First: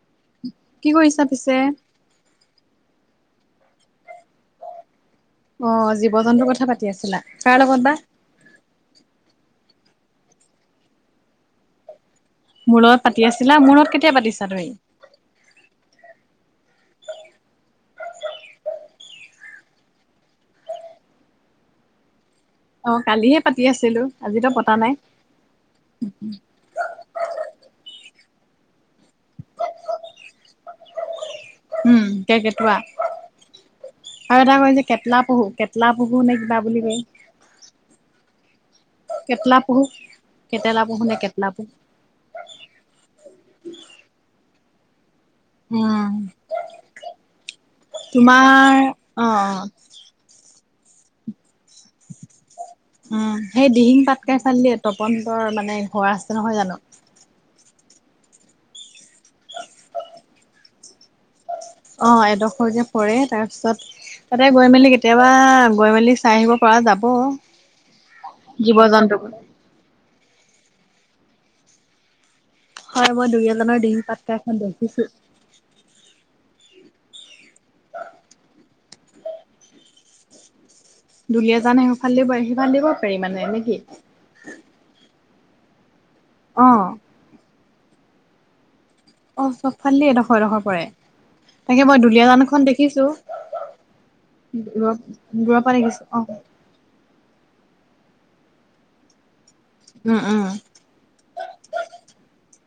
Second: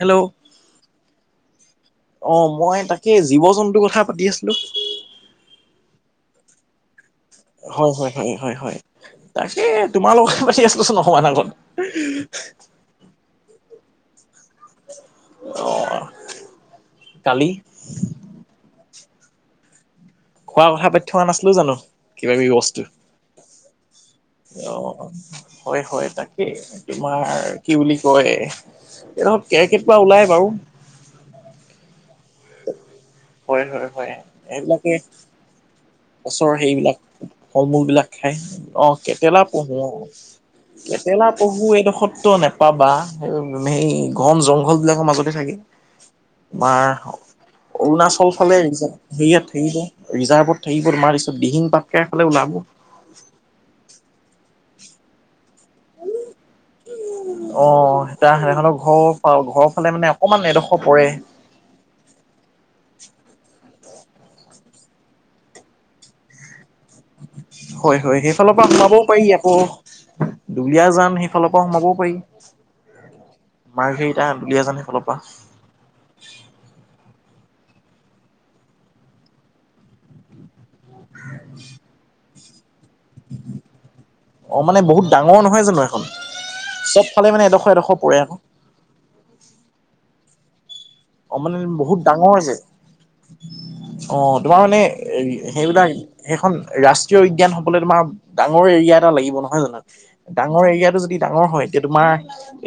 Hello কি কৰিছা পিছে? অ মই তাকে জীৱ-জন্তুৰ কথা পাতি আছিলো। অ জীৱ-জন্তুৰ কথা পাতি আছিলা? কাৰ লগত হয়, বা? হয়, হয়, হয়, হয়। তাকে তোমাৰ লগত পাতি আছিলোচোন অকমান আগত। [unintelligible] মোৰ লগত পাতি আছিলা, মোৰ লগত কেতিয়া পাতিছা তুমি? অ, কালি। খোৱাৰ কথা পাত থকা নাছিলো জানো? কিবা কিবি বচ টো অ কালিহে পাতি আছিলো আজিতো পতা নাই অ, হয় হয়। তাকেই। তোমাৰ কি বুলি কয় এই ধৰক কেৰ্কেটুৱা ওলাই বাৰু। উম, কেৰ্কেটুৱা হয় হয় হয় আৰু এটা কয় যে এইবিলাকে কেটলা পহু, কেটলা পহু নে গছৰ কিবা বুলি সেইবিলাক কয়। ফল- মূলবিলাক খায়, অ। কেটেলা পহু অ, পহু নে কেটেলা কেটলা পহু এইডখৰতটো নে বা বাঁহ, হেই ঘন জংঘলবিলাকৰ মাজতে থাকে উম বা অৰুণাচল ফালে তোমাৰ দেখিছা অ হেৰিয়াত অ। হেৰি যে ৰিজাৰ্ভত থাকিব তোমাৰ পিছত দিহিং পাটকাই ফালে ওলাব। উম সেই দিহিং পাটকাই ফাল দিয়ে তপন বৰাৰ মানে ঘৰ আছে নহয় জানো? অ তা সেহঁতৰ ঘৰৰ পা ঘৰৰ ফালে মানে অকমান এডখৰ পৰে। অ এডখৰ যে পৰে, তাৰপিছত তাতে গৈ মেলি কেতিয়াবা গৈ মেলি চাই আহিব পৰা যা হয়, হয়। সেইফালৰ পৰা সোমাবও পাৰি। জন্তুবোৰ। আকৌ দুলীয়াজান সেইফালৰ পৰা সোমাবও পাৰি। হয় মই দুলীয়াজানৰ ডিঙি মাৰ্ঘেৰিটা, পাটকা এখন দুলীয়াজান দেখিছো। সেইফালৰ পৰা। দুলিয়াজান সেইফাল দি পাৰি সেইফাল দিও পাৰি মানে নে কি? অ', মানে বহুত ডাঙৰ নহয় জানো এখন। অ'। চবফালে মানে এডোখৰ- এডোখৰ পৰে। অ', চবফালেদি এডোখৰ-এডোখৰ পৰে, অ মানে তাকে বহুত মই ডাঙৰ যে দুলীয়াজানখন দেখিছোঁ। অ', তোমাৰ মানে এই পৰা সেইবিলাক দেখিছো অ সেইখন ৰাচ ৰাষ্ট্ৰীয় উদ্যান হ'বলে তোমাৰ ডাঙৰ এৰিয়া এটা লাগিব নহয় জানো, উম উম ডাঙৰ এৰিয়াটো যদি ডাঙৰ হয় এতিয়া তোমাৰ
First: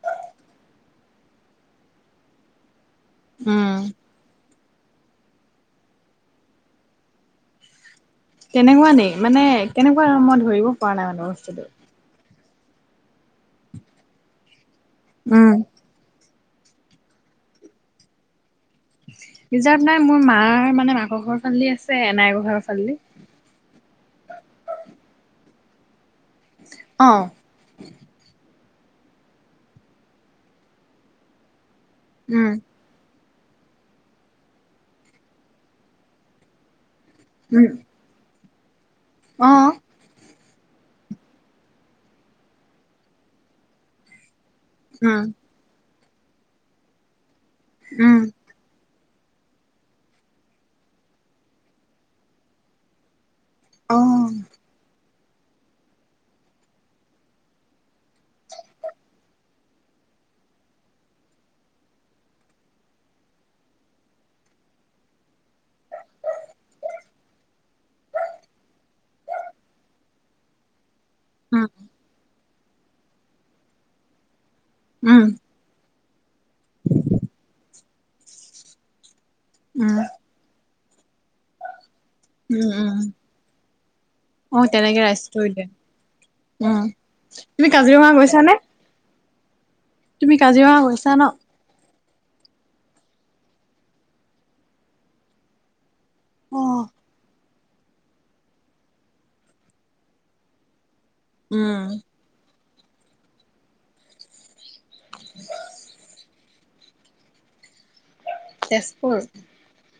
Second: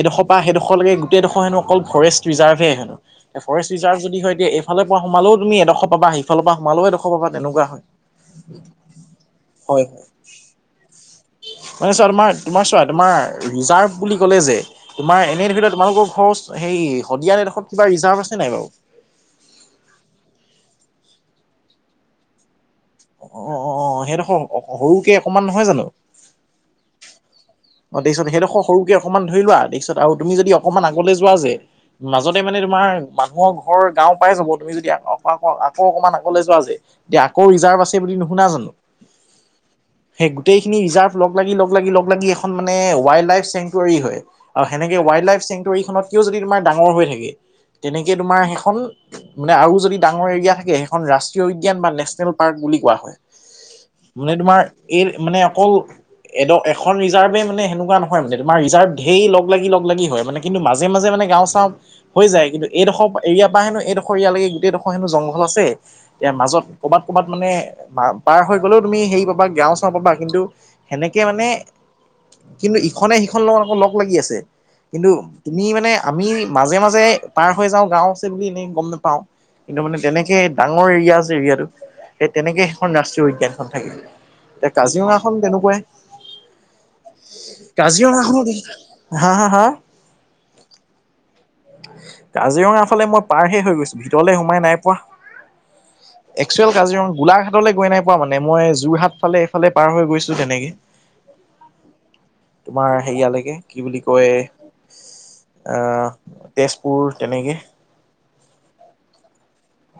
এডোখৰ পৰা সেইডোখৰলৈকে গোটেইডোখৰ হেনো অকল ফৰেষ্ট ৰিজাৰ্ভে হেনো। ফৰেষ্ট উম ৰিজাৰ্ভ যদি হয় তে এতিয়া এইফালৰ পৰা সোমালো তুমি এডোখৰ পাব সেইফালৰ পৰা সোমালও এডোখৰ পাবা তেনেকুৱা হয়। তেনেকুৱা নি মানে হয় হয় কেনেকুৱা মই ধৰিব পৰা নাই মানে বস্তুটো। মানে চোৱা তোমাৰ তোমাৰ চোৱা তোমাৰ ৰিজাৰ্ভ বুলি ক'লে যে, তোমাৰ এনে উম ধৰি লোৱা তোমালোকৰ ঘৰ সেই শদিয়াৰ এডোখৰত কিবা ৰিজাৰ্ভ আছে নাই বাৰু। ৰিজাৰ্ভ নাই মোৰ মাৰ মানে মাকৰ ঘৰৰ ফালেদি আছে এনাইকৰ ঘৰৰ ফালদি। অ অ সেইডোখৰ সৰুকে অকণমান নহয় জানো অ অ দেখিছ সেইদখ সৰুকে অকণমান ধৰি লোৱা দেখিছ আৰু তুমি যদি অকণমান আগলৈ যোৱা যে মাজতে উম মানে তোমাৰ মানুহৰ ঘৰ গাওঁ পাই যাব তুমি যদি আ আকৌ অকণমান আগলৈ যোৱা যে এতিয়া আকৌ উম ৰিজাৰ্ভ আছে বুলি নোশুনা জানোঁ অ গোটেই খিনি ৰিজাৰ্ভ লগ লাগি লগ লাগি লগ লাগি এখন মানে ৱাইল্ড লাইফ চেংটুৱাৰী হয় আৰু সেনেকে উম ৱাইল্ড লাইফ চেংটুৰীখনত কেও যদি তোমাৰ ডাঙৰ হৈ থাকে তেনেকে উম তোমাৰ সেইখন মানে আৰু যদি ডাঙৰ এৰিয়া থাকে সেইখন ৰাষ্ট্ৰীয় উদ্যান বা নেচনেল পাৰ্ক বুলি কোৱা হয় অ মানে তোমাৰ এই মানে অকল এড এখন ৰিজাৰ্ভে মানে সেনেকুৱা নহয় মানে তোমাৰ ৰিজাৰ্ভ ঢেৰ লগ লাগি লগ লাগি হয় মানে কিন্তু মাজে মাজে মানে গাওঁ চাওঁ হৈ যায় কিন্তু এইডোখৰ এৰিয়াৰ পৰা হেনো এইডোখৰ এৰিয়ালৈকে গোটেই ডোখৰ হেনো জংঘল আছে ইয়াৰ মাজত ক'ৰবাত ক'ৰবাত মানে পাৰ হৈ গলেও তুমি হেৰি পাবা গাঁও চাওঁ পাবা কিন্তু সেনেকে মানে উম কিন্তু ইখনে সিখনৰ লগত আকৌ লগ লাগি আছে কিন্তু উম তুমি মানে আমি মাজে মাজে পাৰ হৈ যাওঁ গাওঁ আছে বুলি এনেই গম নেপাওঁ কিন্তু উম মানে তেনেকে ডাঙৰ এৰিয়া আছে এৰিয়াটো সেই তেনেকে উম সেইখন উম ৰাষ্ট্ৰীয় উদ্যানখন থাকে অ এতিয়া তেনেকে কাজিৰঙাখন ৰাইচটো থৈ দিয়ে তেনেকুৱাই উম তুমি কাজিৰঙা কাজিৰঙাখনো গৈছানে দেখি হা হা হা তুমি কাজিৰঙা গৈছা ন কাজিৰঙা ফালে মই পাৰহে হৈ গৈছোঁ ভিতৰলে সোমাই নাই পোৱা অ এক্সোৱেল কাজিৰঙা গোলাঘাট লে গৈ নাই পোৱা মানে মই যোৰহাট ফালে এইফালে পাৰ হৈ গৈছোঁ তেনেকে উম তোমাৰ সেৰিয়ালৈকে কি বুলি কয় আহ তেজপুৰ তেনেকে তেজপুৰ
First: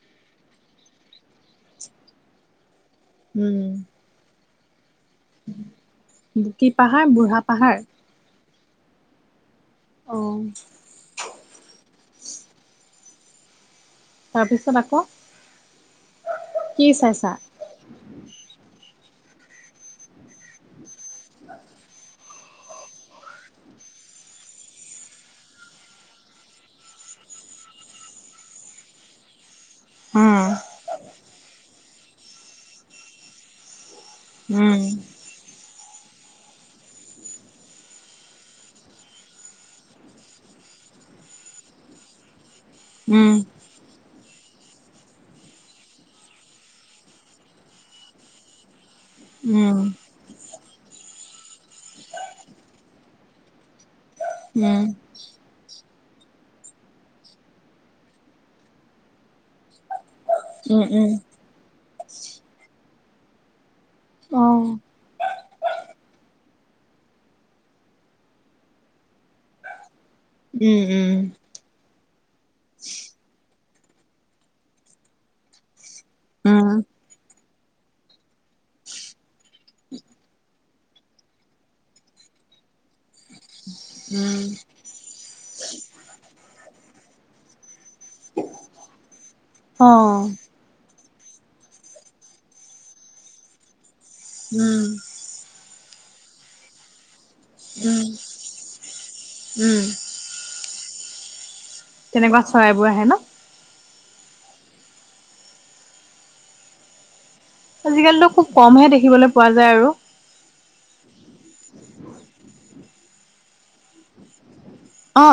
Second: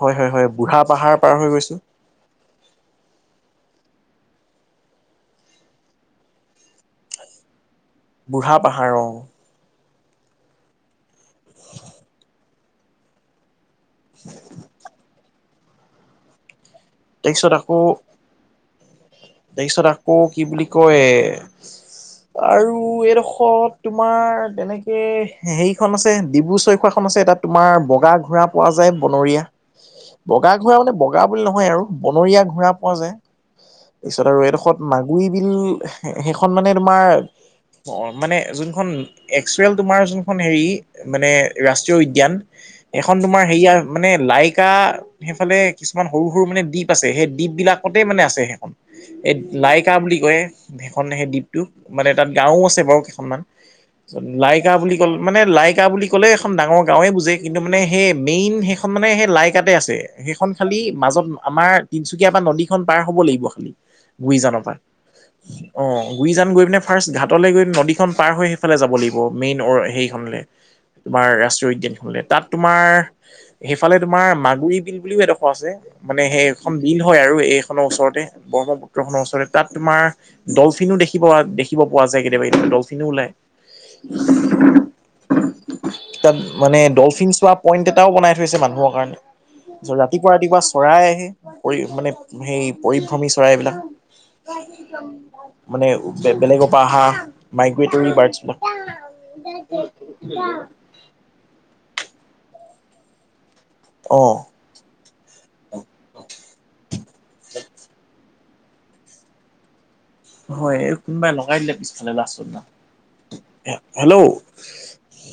হয় হয় হয় বুঢ়া পাহাৰ পাৰ হৈ গৈছো উম বুকি পাহাৰ বুঢ়া পাহাৰ বুঢ়া পাহাৰ অ অ [unintelligible] তাৰপিছত আকৌ কি চাইছা? তেইছত আকৌ তেইছত আকৌ কি বুলি কয় আৰু এইডোখৰত তোমাৰ তেনেকে হেৰিখন আছে ডিব্ৰু চৈখোৱা খন আছে তাত তোমাৰ বগা ঘোঁৰা পোৱা যায় বনৰীয়া উম বগা ঘোঁৰা মানে বগা বুলি নহয় আৰু বনৰীয়া ঘোঁৰা পোৱা যায় তাৰপিছত আৰু উম এডোখৰত মাগুৰী বিল সেইখন মানে তোমাৰ অ মানে যোনখন এক্সুৱেল তোমাৰ যোনখন হেৰি মানে ৰাষ্ট্ৰীয় উদ্যান এখন তোমাৰ হেৰিয়া মানে লাইকা সেইফালে কিছুমান সৰু সৰু মানে দ্বীপ আছে সেই দ্বীপ বিলাকতে মানে আছে সেইখন এই উম লাইকা বুলি কয় সেইখন সেই দ্বীপটো মানে তাত গাওঁ আছে বাৰু কেইখনমান লাইকা উম বুলি কল মানে লাইকা বুলি ক'লে এখন ডাঙৰ গাঁৱে বুজে কিন্তু মানে সেই মেইন সেইখন মানে সেই লাইকাতে আছে সেইখন খালি উম উম উম মাজত আমাৰ তিনচুকীয়া পা নদীখন পাৰ হ'ব লাগিব খালী অ গুৰিজানৰ পৰা অ গুৰিজান গৈ পিনে ফাৰ্ষ্ট ঘাটলৈ গৈ নদীখন পাৰ হৈ সেইফালে যাব লাগিব মেইন হেৰিখনলে। উম উম তোমাৰ ৰাষ্ট্ৰীয় উদ্যান শুলে তাত তোমাৰ সেইফালে তোমাৰ মাগুুৰী বিল বুলিও এডোখৰ আছে মানে উম সেইখন বিল হয় আৰু এইখনৰ ওচৰতে। ব্ৰহ্মপুত্ৰখনৰ ওচৰতে তাত তোমাৰ ডলফিনো দেখিব পৱাত দেখিব পোৱা যায় কেতিয়াবা কেতিয়াবা ডলফিনো ওলায়। উম। তাত মানে ডলফিন চোৱাপ পইণ্ট এটাও বনাই থৈছে মানুহৰ কাৰণে অ ৰাতিপুৱা উম ৰাতিপুৱা চৰাই আহে পৰি মানে সেই পৰিভ্ৰমী চৰাইবিলাক [unintelligible] মানে বেলেগৰ পৰা অহা উম মাইগ্ৰেটৰী বাৰ্ডছ ব উম [unintelligible] [unintelligible] তেনেকুৱা চৰাইবোৰ আহে ন। অ। আজিকালিটো খুব কমহে দেখিবলৈ পোৱা যায় আৰু। হয় এই কোনোবাই লগাই দিলে পিছফালে লাষ্টত দিনা হেল্ল'। অ।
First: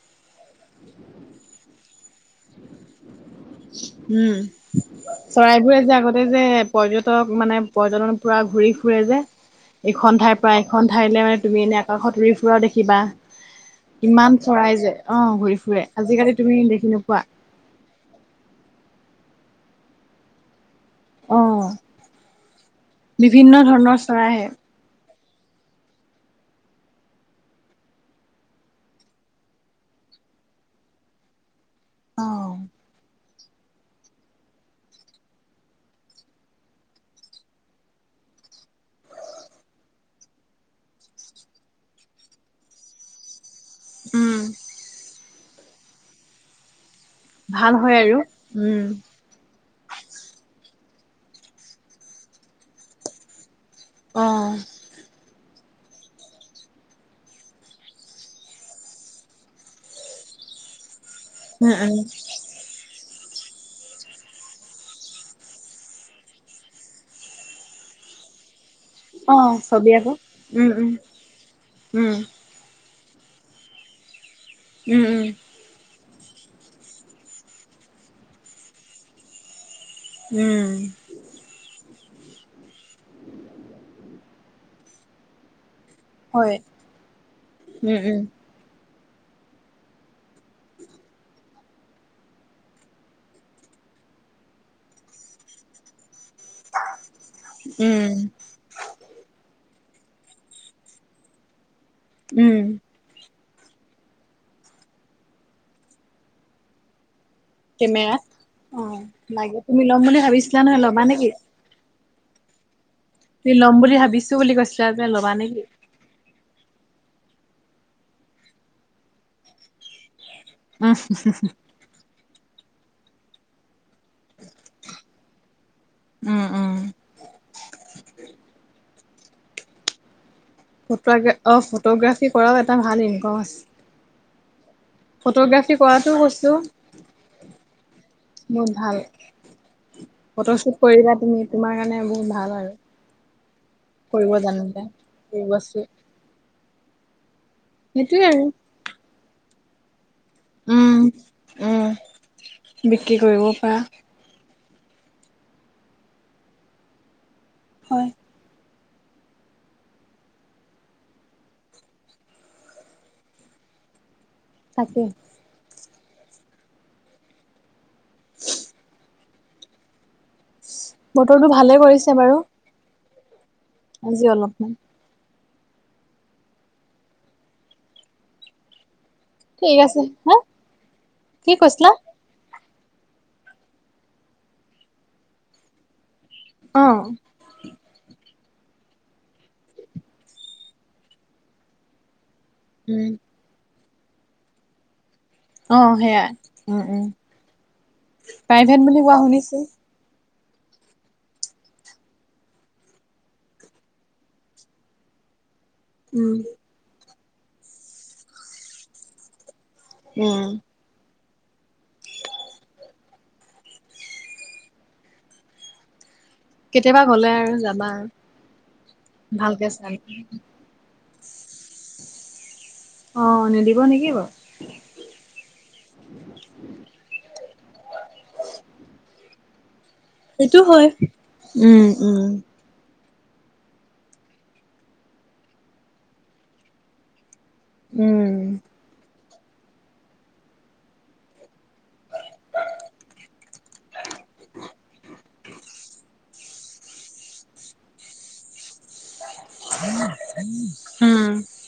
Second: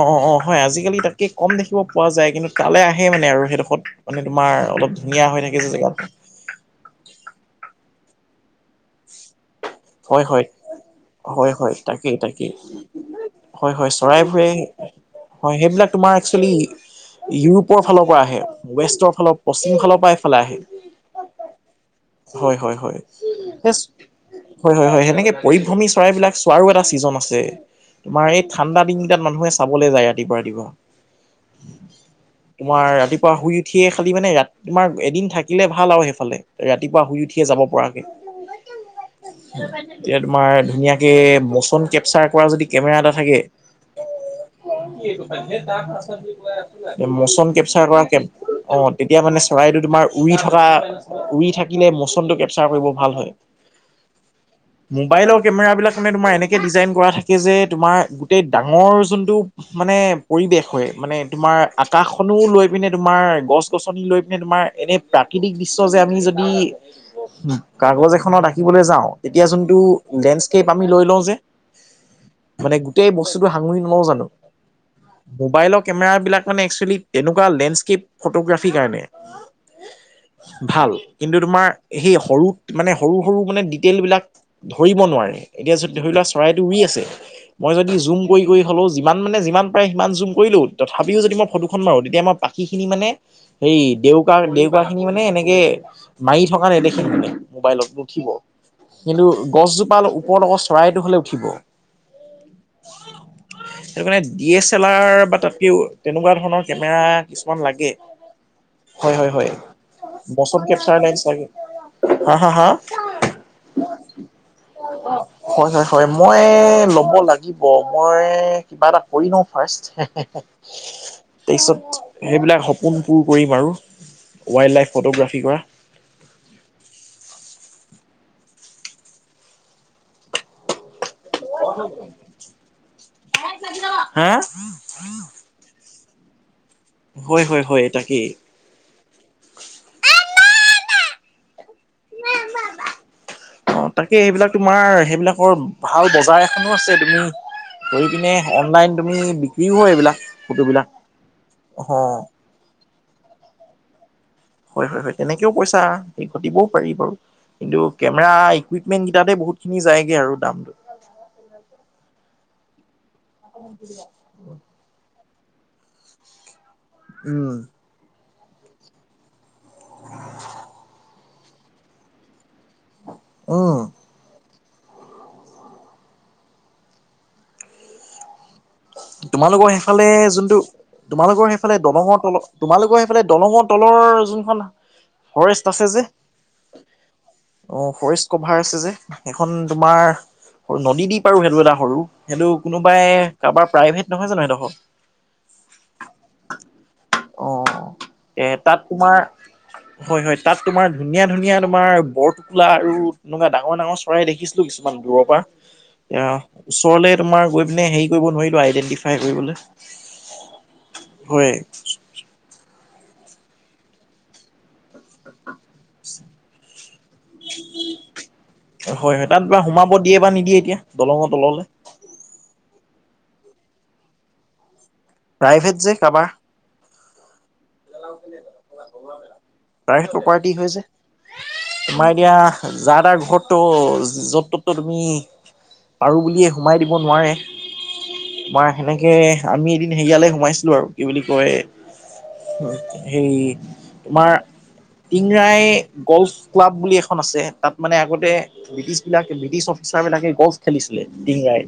অ অ অ হয় আজিকালি তাকে কম দেখিব পোৱা যায় কিন্তু তালে আহে মানে আৰু সে- খত মানে উম তোমাৰ অলপ ধুনীয়া হৈ থাকে যে চৰাইবোৰে জেগাটো। আগতে যে পৰ্যটক মানে পৰ্যটন পুৰা ঘূৰি ফুৰে যে এখন হয় ঠাইৰ হয়, পৰা এখন ঠাইলৈ মানে হয় তুমি হয়, এনেই তাকেই আকাশত উৰি তাকেই ফুৰাও দেখিবা। হয় হয় ইমান চৰাইবোৰে চৰাই যে অ হয় ঘূৰি ফুৰে আজিকালি তুমি দেখি নোপোৱা। পূবৰ ফালৰ পৰা আহে ৱেষ্টৰ ফালৰ পশ্চিম ফালৰ পৰা এইফালে আহে। অ [unintelligible] হয় হয় হয়। বিভিন্ন এচ ধৰণৰ চৰাই আহে হয় হয় হয় সেনেকে পৰিভ্ৰমী চৰাইবিলাক চোৱাৰো এটা ছিজন আছে। তোমাৰ এই ঠাণ্ডা দিনকেইটা মানুহে চাবলে যায় ৰাতিপুৱা ৰাতিপুৱা। তোমাৰ ৰাতিপুৱা শুই উঠিয়ে খালি মানে ৰাতি তোমাৰ এদিন থাকিলে ভাল আৰু সেইফালে ৰাতিপুৱা শুই উঠিয়ে যাব পৰাকে। এতিয়া তোমাৰ ধুনীয়াকে মচন কেপচাৰ কৰা যদি কেমেৰা এটা থাকে। উম। কি সেইটো খাইছ তাক আচল বুলি কোৱা মচম ভাল কেপচাৰ হয় কৰা আৰু কেম অ উম তেতিয়া মানে চৰাইটো তোমাৰ উৰি থকা উৰি থাকিলে ম'চনটো কেপচাৰ কৰিব ভাল হয়। অ। মোবাইলৰ কেমেৰা বিলাক মানে তোমাৰ এনেকে ডিজাইন কৰা থাকে যে তোমাৰ গোটেই ডাঙৰ যোনটো মানে পৰিৱেশ হয় মানে তোমাৰ উম আকাশখনো লৈ পিনে তোমাৰ গছ গছনি লৈ পিনে তোমাৰ এনে প্ৰাকৃতিক দৃশ্য যে আমি যদি কাগজ এখনত আকিবলে যা- অ তেতিয়া যোনটো ছবি আকৌ লেণ্ডস্কেপ উম আমি উম লৈ লওঁ যে উম মানে গোটেই বস্তুটো সাঙুৰি নলও জানো উম উম মোবাইলক কেমেৰা বিলাক মানে এক্সচোৱেলী তেনেকুৱা লেণ্ডস্কেপ ফটোগ্ৰাফি কাৰণে। উম ভাল কিন্তু তোমাৰ সেই সৰু মানে সৰু সৰু মানে দি- তেলবিলাক ধৰিব নোৱাৰে। এতিয়া যদি ধৰি লোৱা হয় চৰাইটো উই আছে। মই যদি উম জুম উম কৰি কৰি হ'লেও যিমান মানে যিমান পাৰে সিমান জুম কৰি লওঁ তথাপিও যদি মই ফটোখন মাৰো তেতিয়া মই পাখিখিনি মানে সেই দেউকা দেউকা খিনি মানে এনেকে মাৰি থকা নেদেখি মানে মোবাইলত উম নুঠিব। কিন্তু গছজোপা ওপত অক চৰাইটো হলে উঠিব। উম। সেইটো কাৰণে ডি এছ এল আৰ বা তাতকে তেনেকুৱা ধৰণৰ কেমেৰা কিছুমান লাগে কেমেৰাত অ হয় হয় হয় লাগে তুমি ল'ম বুলি ভাবিছিলা বচন নহয় কেপচাৰ ল'বা লেন্স নেকি লাগে। হা হা হা। [unintelligible] ল'ম বুলি ভাবিছো বুলি কৈছিলা যে ল'বা নেকি? হয় হয় হয় মই ল'ব লাগিব মই কিবা এটা কৰি লওঁ ফাৰ্ষ্ট হে- হে। উম, তেইছব সেইবিলাক সপোন পুৰ কৰিম আৰু ৱাইল্ড লাইফ ফটোগ্ৰাফীকৰ। উ-উ ত' আগে অ, ফটোগ্ৰাফী কৰাও এটা ভাল ইনকম হা আছে। ফটোগ্ৰাফী কৰাটোও কৈছো। হয়-হয়-হয় তাকেই। বহুত ভাল ফটোশ্বুট কৰিবা তুমি তোমাৰ কাৰণে বহুত ভাল আৰু। অ, তাকে কৰিব সেইবিলাক জানিলে। তোমাৰ সেইবিলাকৰ বস্তু ভাল বজাৰ এখনো আছে তুমি কৰি সেইটোয়ে পিনে আৰু অনলাইন তুমি বিক্ৰীও হয় এইবিলাক ফটোবিলাক উম উম অ, বিক্ৰী কৰিবও পাৰা। হয়-হয়-হয় এনেকেও পইচা সেই দিবও পাৰি বাৰু কিন্তু হয় কেমেৰা কুইপমেণ্ট কিটাতে বহুতখিনি যায়গে আৰু দামটো। [unintelligible] [unintelligible] তাকে। উম, [unintelligible] বতৰটো ভালে কৰিছে বাৰু। উম, এইযে অলপমান তোমালোকৰ ঠিক আছে সেইফালে হা যোনটো তোমালোকৰ কি সেইফালে কৈছিলা? দলঙৰ তলৰ তোমালোকৰ এইফালে দলঙৰ তলৰ যোনখন ফৰেষ্ট আছে যে। অ', অ, ফৰেষ্ট কভাৰ আছে যে সেইখন তোমাৰ সৰু নদী দ্বীপ পাৰো সেইটো এটা সৰু সেইটো কোনোবাই উম, কাৰোবাৰ প্ৰাইভেট নহয় জানো সেদখৰ? অ, সেয়াই উম-উম অ এ তাত প্ৰাইভেট বুলি তোমাৰ কোৱা শুনিছো। হয় -হয় তাত তোমাৰ ধুনীয়া -ধুনীয়া তোমাৰ বৰটোকোলা আৰু তেনেকুৱা ডাঙৰ- ডাঙৰ চৰাই দেখিছোঁ কিছুমান দূৰৰ পা [inaudible] এ অ, ওচৰলে তোমাৰ গৈ পিনে হেৰি কৰিব নোৱাৰিলো আইডেন্টিফাই কৰিবলে। উম, হয়। কেতিয়াবা গ'লে আৰু যাবা [unintelligible] হয়-হয় তাত বা ভালকে সোমাব চাম। দিয়ে বা নিদিয়ে এতিয়া? দলঙত তললে। অ, নিদিব নেকি বাও? প্ৰাইভেট যে কাবাৰ প্ৰাইভেট প্ৰপাৰ্টি হয় যে উম, তোমাৰ উম, এতিয়া যাৰ তাৰ ঘৰত টো য'ত ত'ত তো তুমি পাৰোঁ বুলিয়ে সোমাই দিব নোৱাৰে। উম, তোমাৰ সেনেকে আমি এদিন হেইয়ালে সোমাইছিলোঁ আৰু কি বুলি কয় সেই তোমাৰ টিংৰাই গল্ফ ক্লাব বুলি এখন আছে তাত মানে আগতে ব্ৰিটিছ বিলাক ব্ৰিটিছ অফিচাৰ বিলাকে গল্ফ খেলিছিলে। উম। ডিংৰাই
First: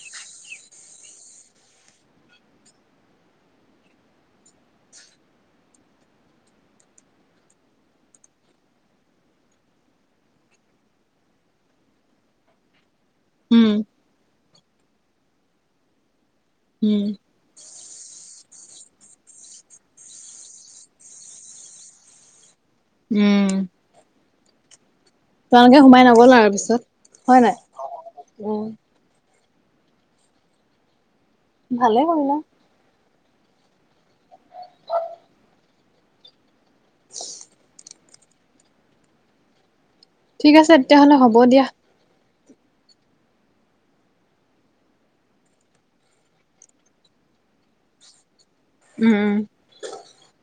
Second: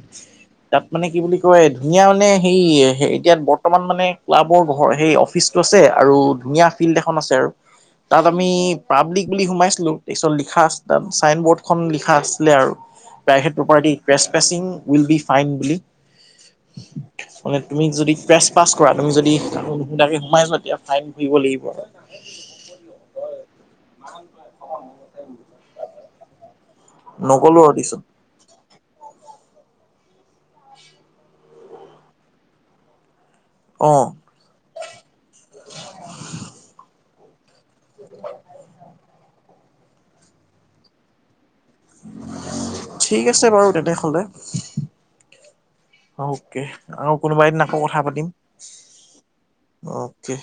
তাত মানে কি বুলি কয় ধুনীয়া মানে হেই সেই এতিয়াত বৰ্তমান মানে ক্লাবৰ ঘৰ সেই অফিচটো আছে আৰু ধুনীয়া ফিল্ড এখন আছে আৰু তাত আমি পাব্লিক বুলি সোমাইছিলোঁ তাছত লিখা আছিলে চাইন বৰ্ডখন লিখা আছিলে আৰু। Private um, property press প্ৰেচিং will be fine বুলি। উম, মানে তুমি যদি প্ৰেছ পাছ কৰা তুমি যদি কাকো নোসোধাকে সোমাই যোৱা এতিয়া ফাইন ভৰিব লাগিব [unintelligible] উম, [unintelligible] তেওঁলোকে সোমাই নগ'ল আৰু পিছত। নগ'লো আৰু পিছত। উম, ভালে কৰিলা। অ', [inaudible] [unintelligible] ঠিক আছে তেতিয়াহ'লে হ'ব দিয়া। ঠিক আছে বাৰু তেনেহ'লে। অকে আৰু কোনোবা এদিন আকৌ কথা পাতিম। উম, অকে।